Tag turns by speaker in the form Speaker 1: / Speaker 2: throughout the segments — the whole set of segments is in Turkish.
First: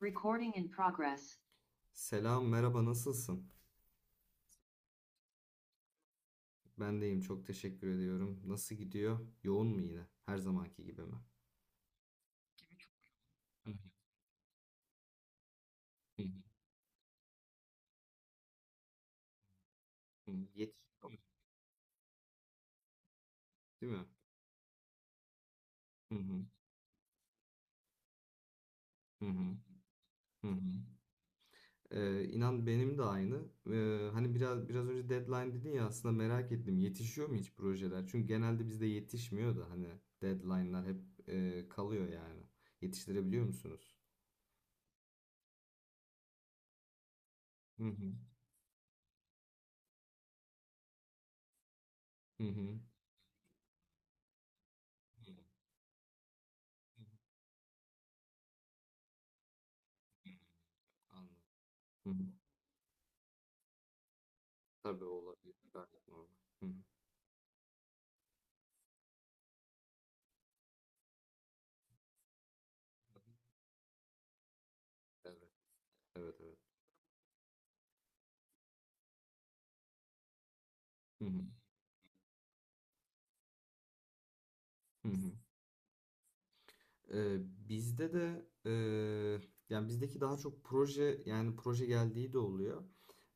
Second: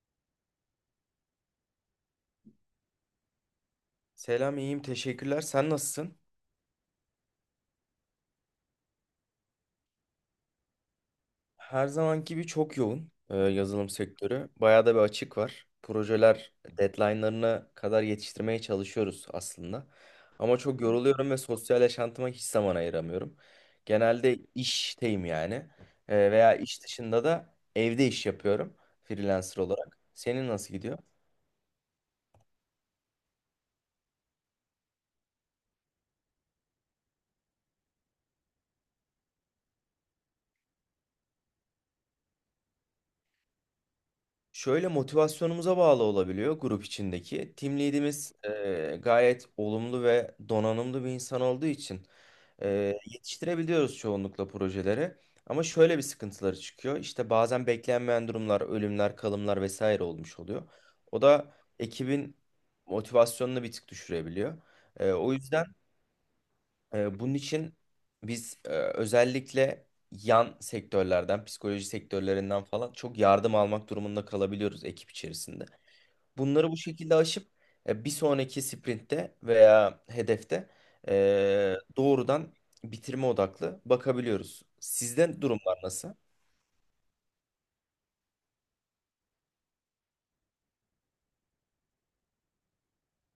Speaker 1: Recording in progress. Selam, merhaba, nasılsın?
Speaker 2: Selam, iyiyim. Teşekkürler. Sen nasılsın?
Speaker 1: Ben deyim, çok teşekkür ediyorum. Nasıl gidiyor? Yoğun mu yine? Her zamanki gibi mi?
Speaker 2: Her zamanki gibi çok yoğun
Speaker 1: Hı hı.
Speaker 2: yazılım sektörü. Bayağı da bir açık var.
Speaker 1: Hı
Speaker 2: Projeler deadline'larına kadar yetiştirmeye çalışıyoruz aslında.
Speaker 1: hı.
Speaker 2: Ama çok
Speaker 1: Yetişiyor,
Speaker 2: yoruluyorum ve sosyal yaşantıma hiç zaman ayıramıyorum.
Speaker 1: değil mi?
Speaker 2: Genelde işteyim yani.
Speaker 1: Hı hı,
Speaker 2: Veya iş dışında da evde iş yapıyorum
Speaker 1: hı hı,
Speaker 2: freelancer olarak.
Speaker 1: hı
Speaker 2: Senin
Speaker 1: hı.
Speaker 2: nasıl gidiyor?
Speaker 1: İnan benim de aynı. Hani biraz önce deadline dedin ya, aslında merak ettim, yetişiyor mu hiç projeler? Çünkü genelde bizde yetişmiyor da hani deadline'lar hep kalıyor yani. Yetiştirebiliyor musunuz?
Speaker 2: Şöyle motivasyonumuza bağlı olabiliyor grup içindeki. Team
Speaker 1: Hı
Speaker 2: lead'imiz gayet olumlu ve donanımlı bir insan olduğu için e, yetiştirebiliyoruz çoğunlukla projeleri.
Speaker 1: hı hı,
Speaker 2: Ama şöyle bir sıkıntıları çıkıyor.
Speaker 1: hı hı,
Speaker 2: İşte bazen beklenmeyen durumlar, ölümler, kalımlar vesaire olmuş oluyor. O da
Speaker 1: hı hı. Anladım.
Speaker 2: ekibin motivasyonunu bir tık düşürebiliyor.
Speaker 1: Tabii
Speaker 2: E, o
Speaker 1: olabilir.
Speaker 2: yüzden
Speaker 1: Gayet normal. Hı hı.
Speaker 2: ee, bunun için biz özellikle yan sektörlerden, psikoloji sektörlerinden falan çok yardım almak durumunda kalabiliyoruz ekip
Speaker 1: Evet.
Speaker 2: içerisinde.
Speaker 1: Evet, evet.
Speaker 2: Bunları bu şekilde aşıp bir sonraki sprintte veya hedefte
Speaker 1: Hı hı.
Speaker 2: doğrudan bitirme odaklı bakabiliyoruz.
Speaker 1: Hı hı.
Speaker 2: Sizde durumlar nasıl?
Speaker 1: Ee, Bizde de yani bizdeki daha çok proje, yani proje geldiği de oluyor.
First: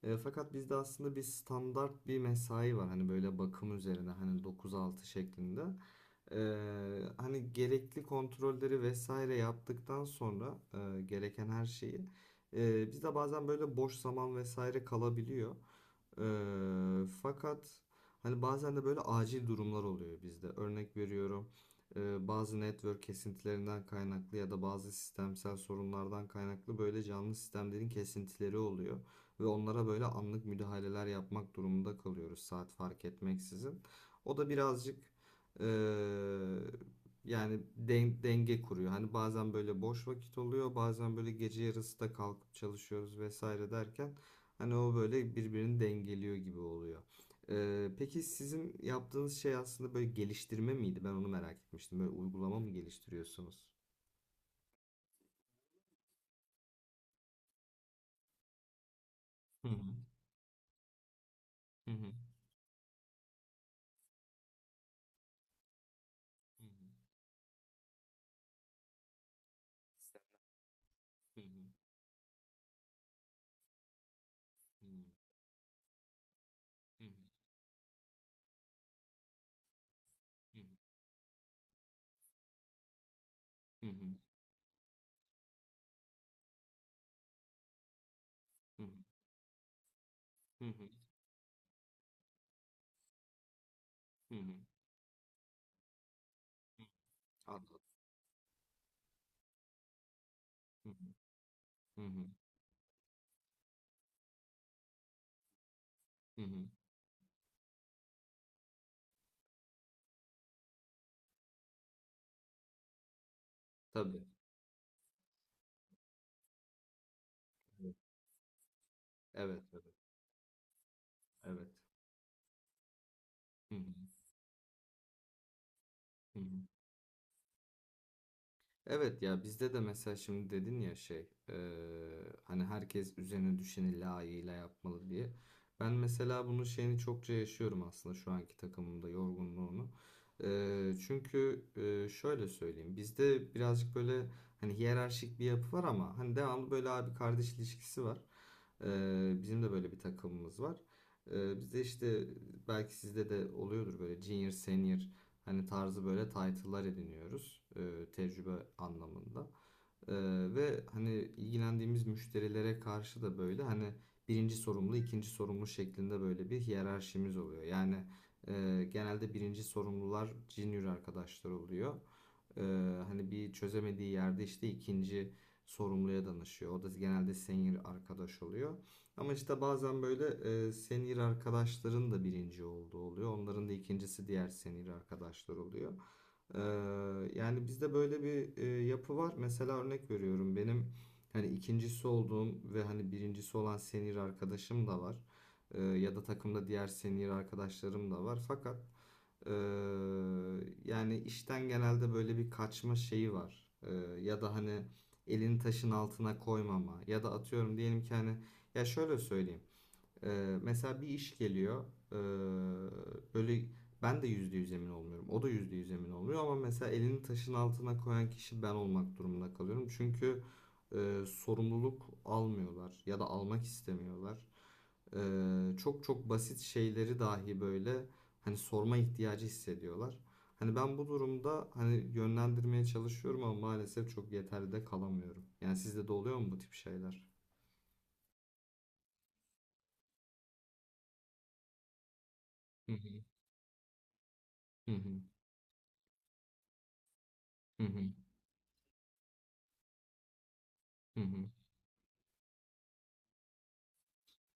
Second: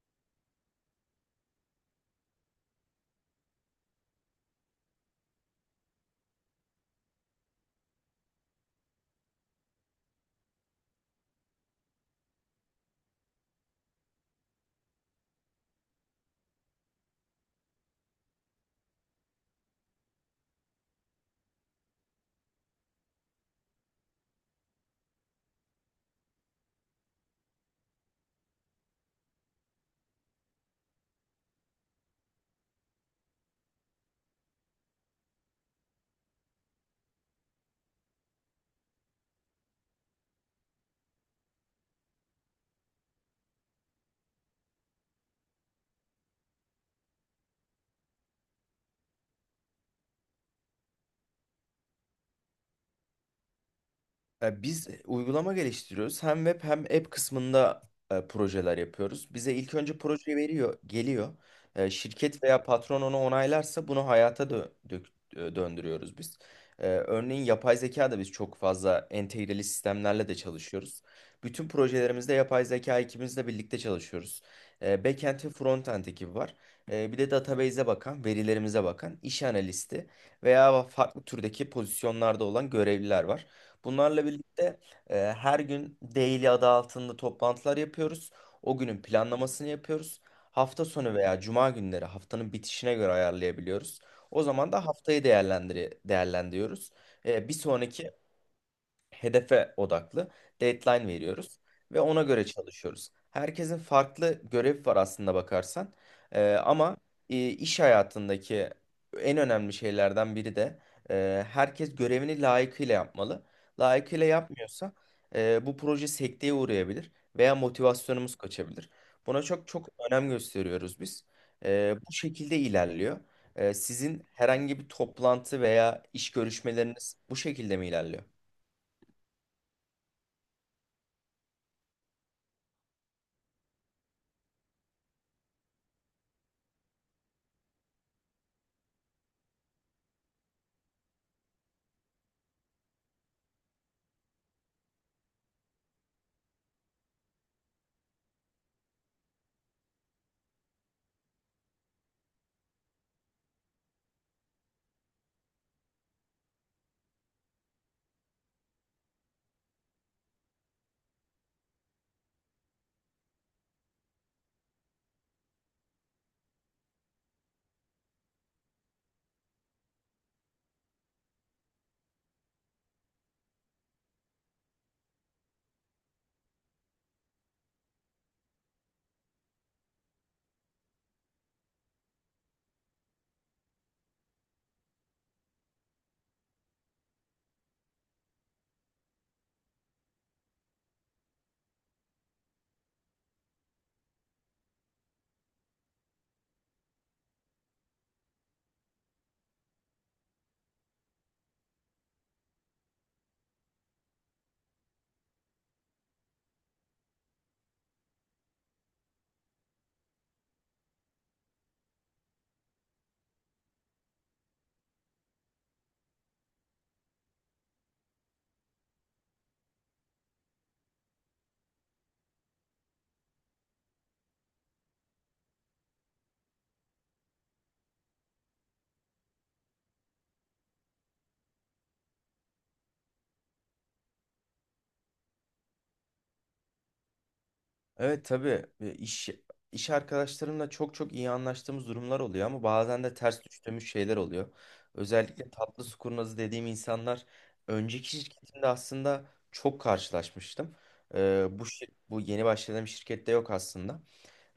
Speaker 1: Fakat bizde aslında bir standart bir mesai var, hani böyle bakım üzerine, hani 9-6 şeklinde. Hani gerekli kontrolleri vesaire yaptıktan sonra gereken her şeyi bizde bazen böyle boş zaman vesaire kalabiliyor. Fakat hani bazen de böyle acil durumlar oluyor bizde. Örnek veriyorum, bazı network kesintilerinden kaynaklı ya da bazı sistemsel sorunlardan kaynaklı böyle canlı sistemlerin kesintileri oluyor. Ve onlara böyle anlık müdahaleler yapmak durumunda kalıyoruz, saat fark etmeksizin. O da birazcık e, yani denge kuruyor. Hani bazen böyle boş vakit oluyor, bazen böyle gece yarısı da kalkıp çalışıyoruz vesaire derken, hani o böyle birbirini dengeliyor gibi oluyor. Peki sizin yaptığınız şey aslında böyle geliştirme miydi? Ben onu merak etmiştim. Böyle uygulama mı geliştiriyorsunuz?
Speaker 2: Biz uygulama geliştiriyoruz. Hem web hem app kısmında projeler yapıyoruz. Bize
Speaker 1: Hı
Speaker 2: ilk
Speaker 1: hı,
Speaker 2: önce proje veriyor, geliyor.
Speaker 1: hı hı,
Speaker 2: Şirket veya patron onu onaylarsa bunu hayata döndürüyoruz biz.
Speaker 1: hı hı.
Speaker 2: Örneğin yapay zeka da biz çok fazla entegreli sistemlerle de
Speaker 1: Sistemler.
Speaker 2: çalışıyoruz.
Speaker 1: Hı
Speaker 2: Bütün
Speaker 1: hı,
Speaker 2: projelerimizde yapay zeka ekibimizle birlikte çalışıyoruz. Backend ve frontend ekibi var.
Speaker 1: hı hı,
Speaker 2: Bir de database'e bakan, verilerimize bakan iş analisti veya farklı türdeki pozisyonlarda olan görevliler var.
Speaker 1: hı hı,
Speaker 2: Bunlarla birlikte her gün daily adı altında toplantılar yapıyoruz. O
Speaker 1: hı
Speaker 2: günün planlamasını yapıyoruz.
Speaker 1: hı, hı
Speaker 2: Hafta
Speaker 1: hı,
Speaker 2: sonu veya cuma günleri haftanın bitişine göre ayarlayabiliyoruz.
Speaker 1: hı hı, hı
Speaker 2: O
Speaker 1: hı.
Speaker 2: zaman da haftayı değerlendiriyoruz. Bir
Speaker 1: Anladım.
Speaker 2: sonraki hedefe odaklı
Speaker 1: Hı hı,
Speaker 2: deadline veriyoruz ve
Speaker 1: hı
Speaker 2: ona
Speaker 1: hı,
Speaker 2: göre çalışıyoruz. Herkesin farklı görevi var aslında bakarsan.
Speaker 1: hı
Speaker 2: Ee,
Speaker 1: hı.
Speaker 2: ama e, iş hayatındaki en önemli şeylerden biri de herkes görevini layıkıyla yapmalı.
Speaker 1: Tabii.
Speaker 2: Layıkıyla yapmıyorsa bu proje sekteye uğrayabilir veya
Speaker 1: Evet,
Speaker 2: motivasyonumuz kaçabilir. Buna
Speaker 1: evet,
Speaker 2: çok çok
Speaker 1: evet.
Speaker 2: önem gösteriyoruz biz.
Speaker 1: Evet.
Speaker 2: Bu şekilde ilerliyor.
Speaker 1: Hı hı,
Speaker 2: Sizin herhangi bir toplantı veya iş
Speaker 1: hı hı.
Speaker 2: görüşmeleriniz bu şekilde mi ilerliyor?
Speaker 1: Evet ya, bizde de mesela şimdi dedin ya şey hani herkes üzerine düşeni layığıyla yapmalı diye. Ben mesela bunun şeyini çokça yaşıyorum aslında şu anki takımımda, yorgunluğunu. Çünkü şöyle söyleyeyim, bizde birazcık böyle hani hiyerarşik bir yapı var ama hani devamlı böyle abi kardeş ilişkisi var. Bizim de böyle bir takımımız var. Bizde işte, belki sizde de oluyordur böyle junior senior hani tarzı böyle title'lar ediniyoruz, tecrübe anlamında. E, Ve hani ilgilendiğimiz müşterilere karşı da böyle hani birinci sorumlu, ikinci sorumlu şeklinde böyle bir hiyerarşimiz oluyor. Yani genelde birinci sorumlular junior arkadaşlar oluyor. Hani bir çözemediği yerde işte ikinci sorumluya danışıyor. O da genelde senior arkadaş oluyor. Ama işte bazen böyle senior arkadaşların da birinci olduğu oluyor. Onların da ikincisi diğer senior arkadaşlar oluyor. Ee, Yani bizde böyle bir yapı var. Mesela örnek veriyorum, benim hani ikincisi olduğum ve hani birincisi olan senior arkadaşım da var. Ya da takımda diğer senior arkadaşlarım da var. Fakat ee, yani işten genelde böyle bir kaçma şeyi var. Ya da hani elini taşın altına koymama ya da atıyorum, diyelim ki hani, ya şöyle söyleyeyim. Mesela bir iş geliyor. ee, Böyle ben de %100 emin olmuyorum. O da %100 emin olmuyor ama mesela elini taşın altına koyan kişi ben olmak durumunda kalıyorum. Çünkü sorumluluk almıyorlar ya da almak istemiyorlar. Çok çok basit şeyleri dahi böyle hani sorma ihtiyacı hissediyorlar. Hani ben bu durumda hani yönlendirmeye çalışıyorum ama maalesef çok yeterli de kalamıyorum. Yani sizde de oluyor mu bu tip şeyler?
Speaker 2: Evet tabii. İş arkadaşlarımla çok çok iyi anlaştığımız durumlar oluyor ama
Speaker 1: Hı
Speaker 2: bazen de
Speaker 1: hı.
Speaker 2: ters düştüğümüz şeyler oluyor.
Speaker 1: Hı hı.
Speaker 2: Özellikle tatlı su kurnazı dediğim insanlar
Speaker 1: Hı hı.
Speaker 2: önceki şirketimde aslında çok karşılaşmıştım.
Speaker 1: Hı hı.
Speaker 2: Bu yeni başladığım şirkette yok aslında.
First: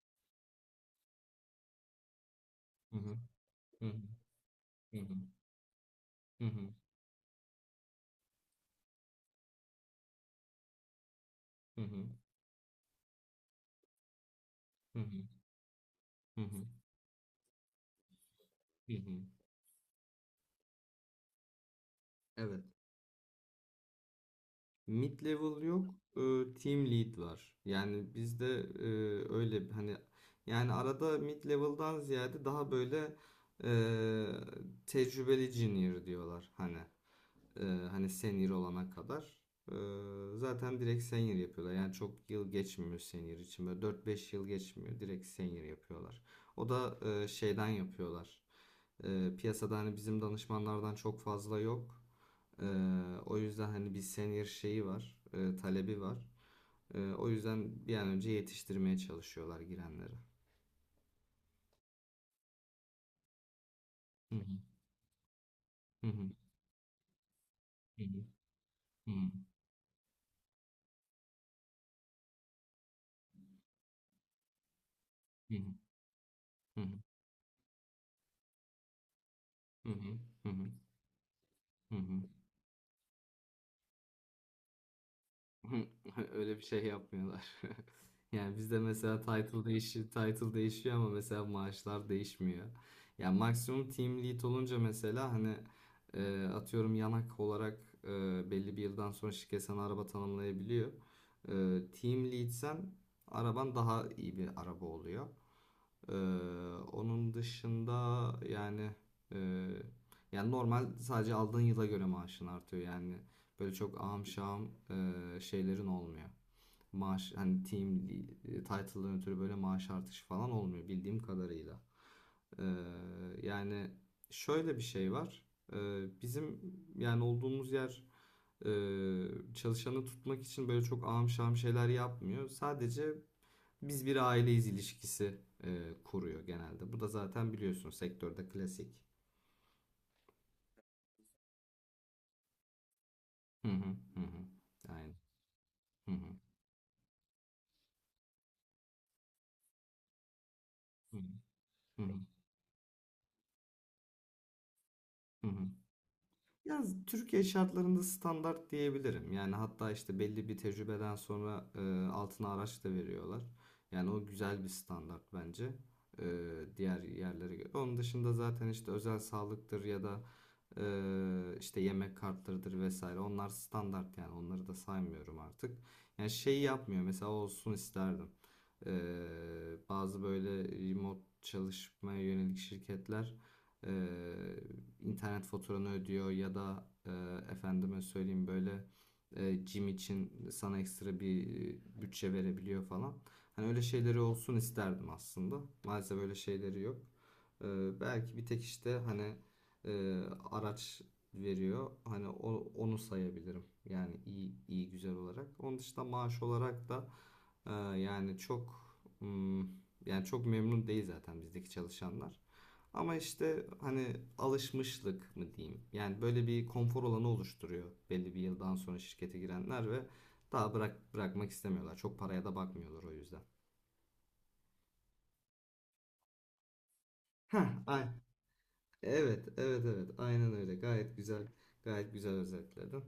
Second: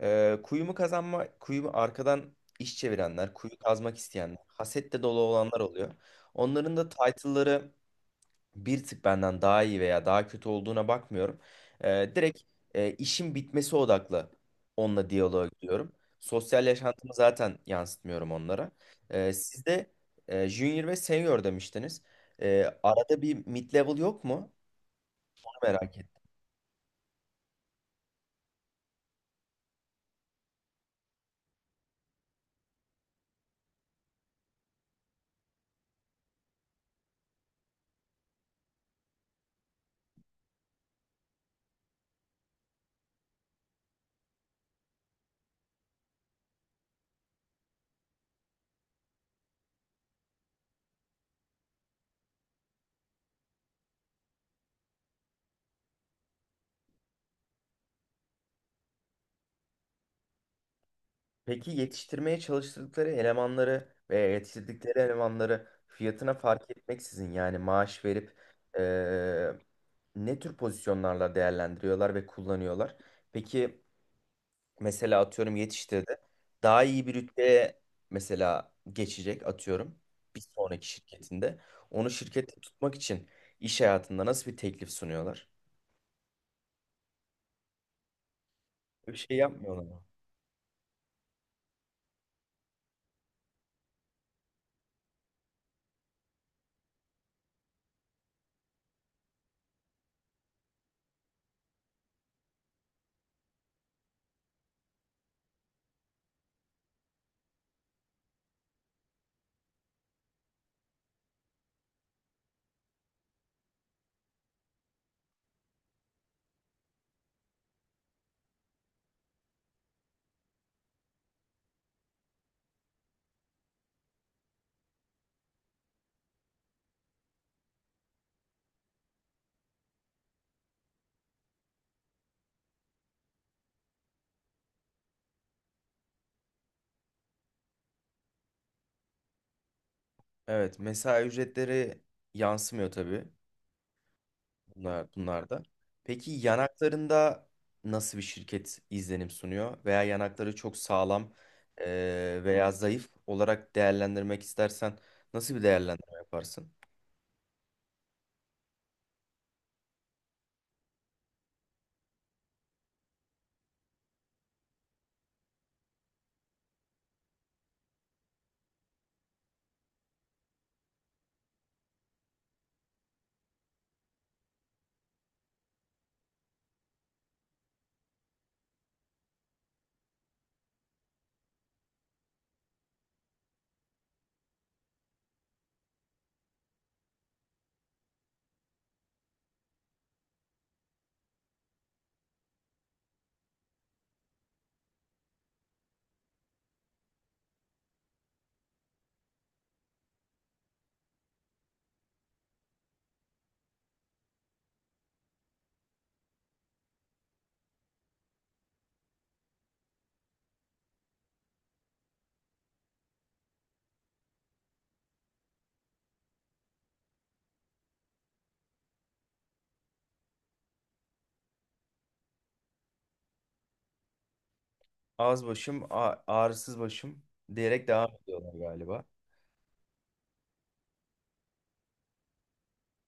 Speaker 2: Kuyumu kazanma, kuyumu arkadan iş
Speaker 1: Hı hı.
Speaker 2: çevirenler, kuyu
Speaker 1: Hı hı,
Speaker 2: kazmak isteyenler,
Speaker 1: hı
Speaker 2: hasetle
Speaker 1: hı,
Speaker 2: dolu olanlar oluyor.
Speaker 1: hı hı,
Speaker 2: Onların da title'ları bir tık benden daha iyi veya daha kötü olduğuna bakmıyorum. Direkt işin bitmesi odaklı
Speaker 1: hı hı,
Speaker 2: onunla
Speaker 1: hı hı,
Speaker 2: diyaloğa gidiyorum.
Speaker 1: hı hı,
Speaker 2: Sosyal yaşantımı zaten yansıtmıyorum onlara.
Speaker 1: hı hı.
Speaker 2: Siz de junior ve senior demiştiniz.
Speaker 1: Evet.
Speaker 2: Arada bir mid level yok mu?
Speaker 1: Mid
Speaker 2: Onu
Speaker 1: level yok,
Speaker 2: merak ettim.
Speaker 1: team lead var. Yani bizde e, hani, yani arada mid level'dan ziyade daha böyle e, tecrübeli junior diyorlar hani. Ee, Hani senior olana kadar. Zaten direkt senior yapıyorlar. Yani çok yıl geçmiyor senior için. Böyle 4-5 yıl geçmiyor. Direkt senior yapıyorlar. O da şeyden yapıyorlar. Piyasada hani bizim danışmanlardan çok fazla yok. Ee, O yüzden hani bir senior şeyi var, talebi var. O yüzden bir an önce yetiştirmeye çalışıyorlar girenleri.
Speaker 2: Peki yetiştirmeye çalıştıkları elemanları veya
Speaker 1: Hı
Speaker 2: yetiştirdikleri elemanları
Speaker 1: hı
Speaker 2: fiyatına fark etmeksizin yani
Speaker 1: hı
Speaker 2: maaş verip e,
Speaker 1: hı hı
Speaker 2: ne tür pozisyonlarla değerlendiriyorlar ve kullanıyorlar? Peki, mesela
Speaker 1: hı
Speaker 2: atıyorum yetiştirdi.
Speaker 1: hı
Speaker 2: Daha
Speaker 1: hı
Speaker 2: iyi bir rütbeye mesela geçecek
Speaker 1: hı
Speaker 2: atıyorum
Speaker 1: hı
Speaker 2: bir
Speaker 1: hı hı hı
Speaker 2: sonraki şirketinde.
Speaker 1: hı.
Speaker 2: Onu
Speaker 1: Hı.
Speaker 2: şirkette tutmak için iş hayatında nasıl bir teklif sunuyorlar?
Speaker 1: Öyle bir şey yapmıyorlar. Yani bizde
Speaker 2: Öyle bir
Speaker 1: mesela
Speaker 2: şey
Speaker 1: title
Speaker 2: yapmıyorlar mı?
Speaker 1: değişiyor, title değişiyor ama mesela maaşlar değişmiyor. Yani maksimum team lead olunca mesela hani atıyorum yanak olarak, e, belli bir yıldan sonra şirket sana araba tanımlayabiliyor. E, Team leadsen araban daha iyi bir araba oluyor. Ee, Onun dışında yani, e, yani normal, sadece aldığın yıla göre maaşın artıyor yani, böyle çok ahım şahım şeylerin olmuyor. Maaş hani team title'dan ötürü böyle maaş artışı falan olmuyor, bildiğim kadarıyla. Ee, Yani şöyle bir şey var. Bizim yani olduğumuz yer e, çalışanı tutmak için böyle çok ahım şahım şeyler yapmıyor. Sadece "biz bir aileyiz" ilişkisi kuruyor genelde. Bu da zaten biliyorsun sektörde klasik.
Speaker 2: Evet, mesai ücretleri yansımıyor tabii
Speaker 1: Hı hı, hı hı.
Speaker 2: bunlar,
Speaker 1: Aynen.
Speaker 2: bunlarda.
Speaker 1: Hı
Speaker 2: Peki
Speaker 1: hı,
Speaker 2: yanaklarında nasıl bir şirket izlenim sunuyor? Veya yanakları çok
Speaker 1: hı
Speaker 2: sağlam
Speaker 1: hı, hı hı.
Speaker 2: veya zayıf olarak değerlendirmek istersen
Speaker 1: Hı
Speaker 2: nasıl bir
Speaker 1: hı.
Speaker 2: değerlendirme yaparsın?
Speaker 1: Ya, Türkiye şartlarında standart diyebilirim. Yani hatta işte belli bir tecrübeden sonra altına araç da veriyorlar. Yani o güzel bir standart bence, e, diğer yerlere göre. Onun dışında zaten işte özel sağlıktır ya da işte yemek kartlarıdır vesaire. Onlar standart, yani onları da saymıyorum artık. Yani şey yapmıyor mesela, olsun isterdim. E, Bazı böyle remote çalışmaya yönelik şirketler e, internet faturanı ödüyor ya da efendime söyleyeyim böyle gym için sana ekstra bir bütçe verebiliyor falan. Hani öyle şeyleri olsun isterdim aslında. Maalesef öyle şeyleri yok. E, Belki bir tek işte hani e, araç veriyor. Hani onu sayabilirim. Yani iyi iyi güzel olarak. Onun dışında maaş olarak da e, yani çok yani çok memnun değil zaten bizdeki çalışanlar. Ama işte hani alışmışlık mı diyeyim. Yani böyle bir konfor alanı oluşturuyor belli bir yıldan sonra şirkete girenler ve daha bırakmak istemiyorlar. Çok paraya da bakmıyorlar o yüzden.
Speaker 2: Ağız başım, ağrısız başım
Speaker 1: Heh,
Speaker 2: diyerek devam ediyorlar galiba.
Speaker 1: evet, evet, evet. Aynen öyle. Gayet güzel, gayet güzel özetledin.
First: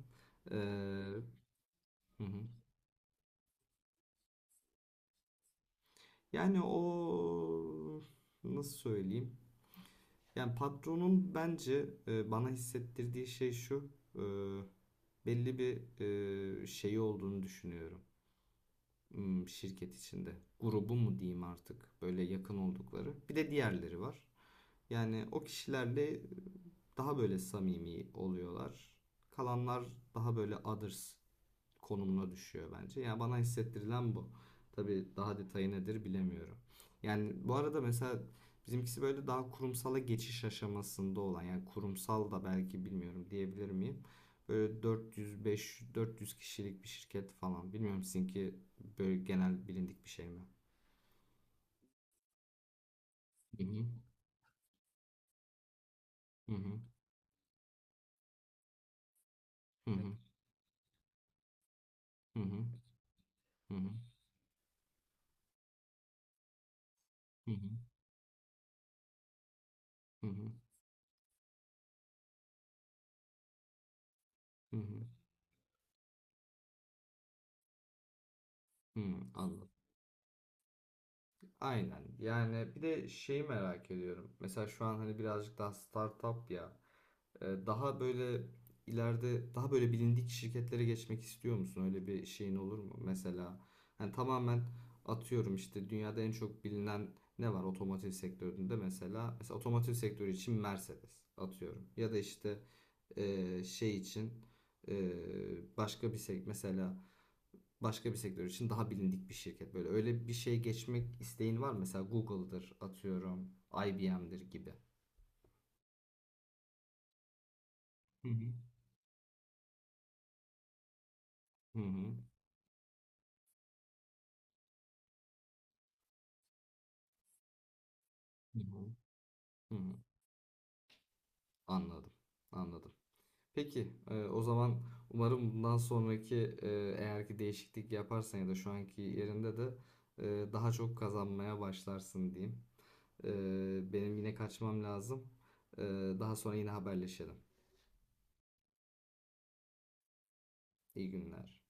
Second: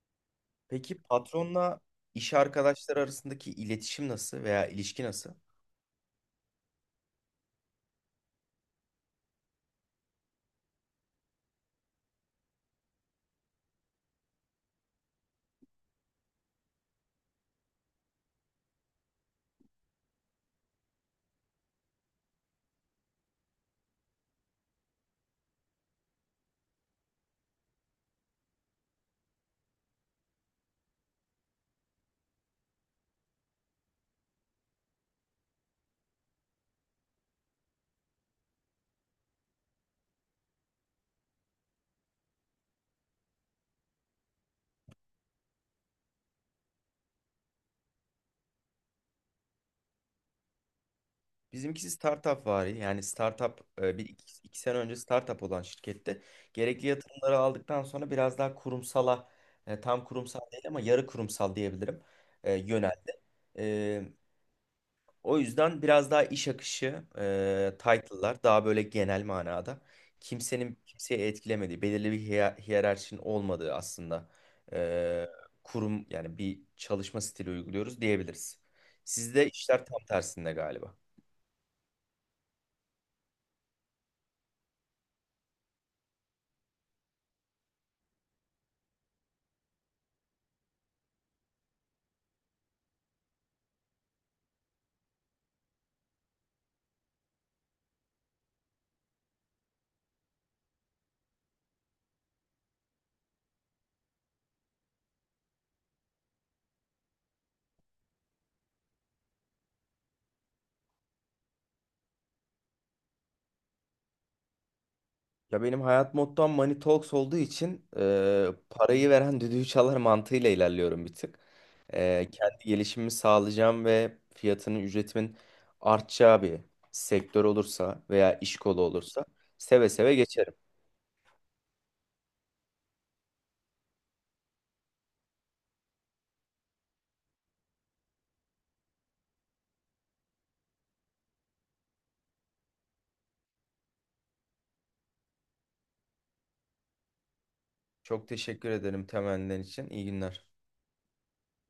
Speaker 1: Ee,
Speaker 2: Peki patronla
Speaker 1: hı
Speaker 2: iş
Speaker 1: hı.
Speaker 2: arkadaşları arasındaki iletişim nasıl veya ilişki nasıl?
Speaker 1: Yani o, nasıl söyleyeyim? Yani patronun bence bana hissettirdiği şey şu: e, belli bir şeyi olduğunu düşünüyorum, şirket içinde. Grubu mu diyeyim artık, böyle yakın oldukları. Bir de diğerleri var. Yani o kişilerle daha böyle samimi oluyorlar. Kalanlar daha böyle others konumuna düşüyor bence. Yani bana hissettirilen bu. Tabii daha detayı nedir bilemiyorum. Yani bu arada, mesela bizimkisi böyle daha kurumsala geçiş aşamasında olan, yani kurumsal da belki, bilmiyorum, diyebilir miyim? Böyle 400 kişilik bir şirket falan. Bilmiyorum, sizinki böyle genel bilindik bir şey mi?
Speaker 2: Bizimkisi startup vari, yani startup
Speaker 1: Hı hı.
Speaker 2: bir iki, iki sene önce startup olan şirkette
Speaker 1: Hı hı.
Speaker 2: gerekli yatırımları aldıktan sonra biraz daha kurumsala
Speaker 1: Hı
Speaker 2: tam kurumsal değil ama yarı kurumsal diyebilirim,
Speaker 1: hı.
Speaker 2: yöneldi.
Speaker 1: Hı hı.
Speaker 2: E, O yüzden biraz daha iş akışı,
Speaker 1: Hı hı. Hı hı.
Speaker 2: title'lar daha böyle genel manada
Speaker 1: Hı hı.
Speaker 2: kimsenin kimseyi etkilemediği, belirli bir hiyerarşinin olmadığı aslında
Speaker 1: Hı hı.
Speaker 2: e, kurum yani bir çalışma stili uyguluyoruz diyebiliriz.
Speaker 1: Hı
Speaker 2: Sizde
Speaker 1: hı.
Speaker 2: işler tam tersinde galiba.
Speaker 1: Aynen. Yani bir de şeyi merak ediyorum. Mesela şu an hani birazcık daha startup ya. Daha böyle ileride daha böyle bilindik şirketlere geçmek istiyor musun? Öyle bir şeyin olur mu? Mesela hani tamamen atıyorum işte dünyada en çok bilinen ne var otomotiv sektöründe mesela. Mesela otomotiv sektörü için Mercedes atıyorum. Ya da işte şey için e, başka bir sektör, mesela başka bir sektör için daha bilindik bir şirket. Böyle öyle bir şey, geçmek isteğin var mı? Mesela Google'dır atıyorum, IBM'dir gibi.
Speaker 2: Ya benim hayat mottom Money Talks olduğu için
Speaker 1: Hı hı.
Speaker 2: parayı veren düdüğü çalar mantığıyla ilerliyorum bir tık.
Speaker 1: Hı hı.
Speaker 2: Kendi gelişimimi sağlayacağım ve fiyatının, ücretimin artacağı bir sektör olursa veya iş
Speaker 1: Hı
Speaker 2: kolu
Speaker 1: hı.
Speaker 2: olursa
Speaker 1: Hı
Speaker 2: seve
Speaker 1: hı,
Speaker 2: seve geçerim.
Speaker 1: anladım. Anladım. Peki, o zaman umarım bundan sonraki, e, eğer ki değişiklik yaparsan ya da şu anki yerinde de daha çok kazanmaya başlarsın diyeyim. Benim yine kaçmam lazım. E, Daha sonra yine haberleşelim.
Speaker 2: Çok teşekkür ederim temennilerin için. İyi günler.
Speaker 1: İyi günler.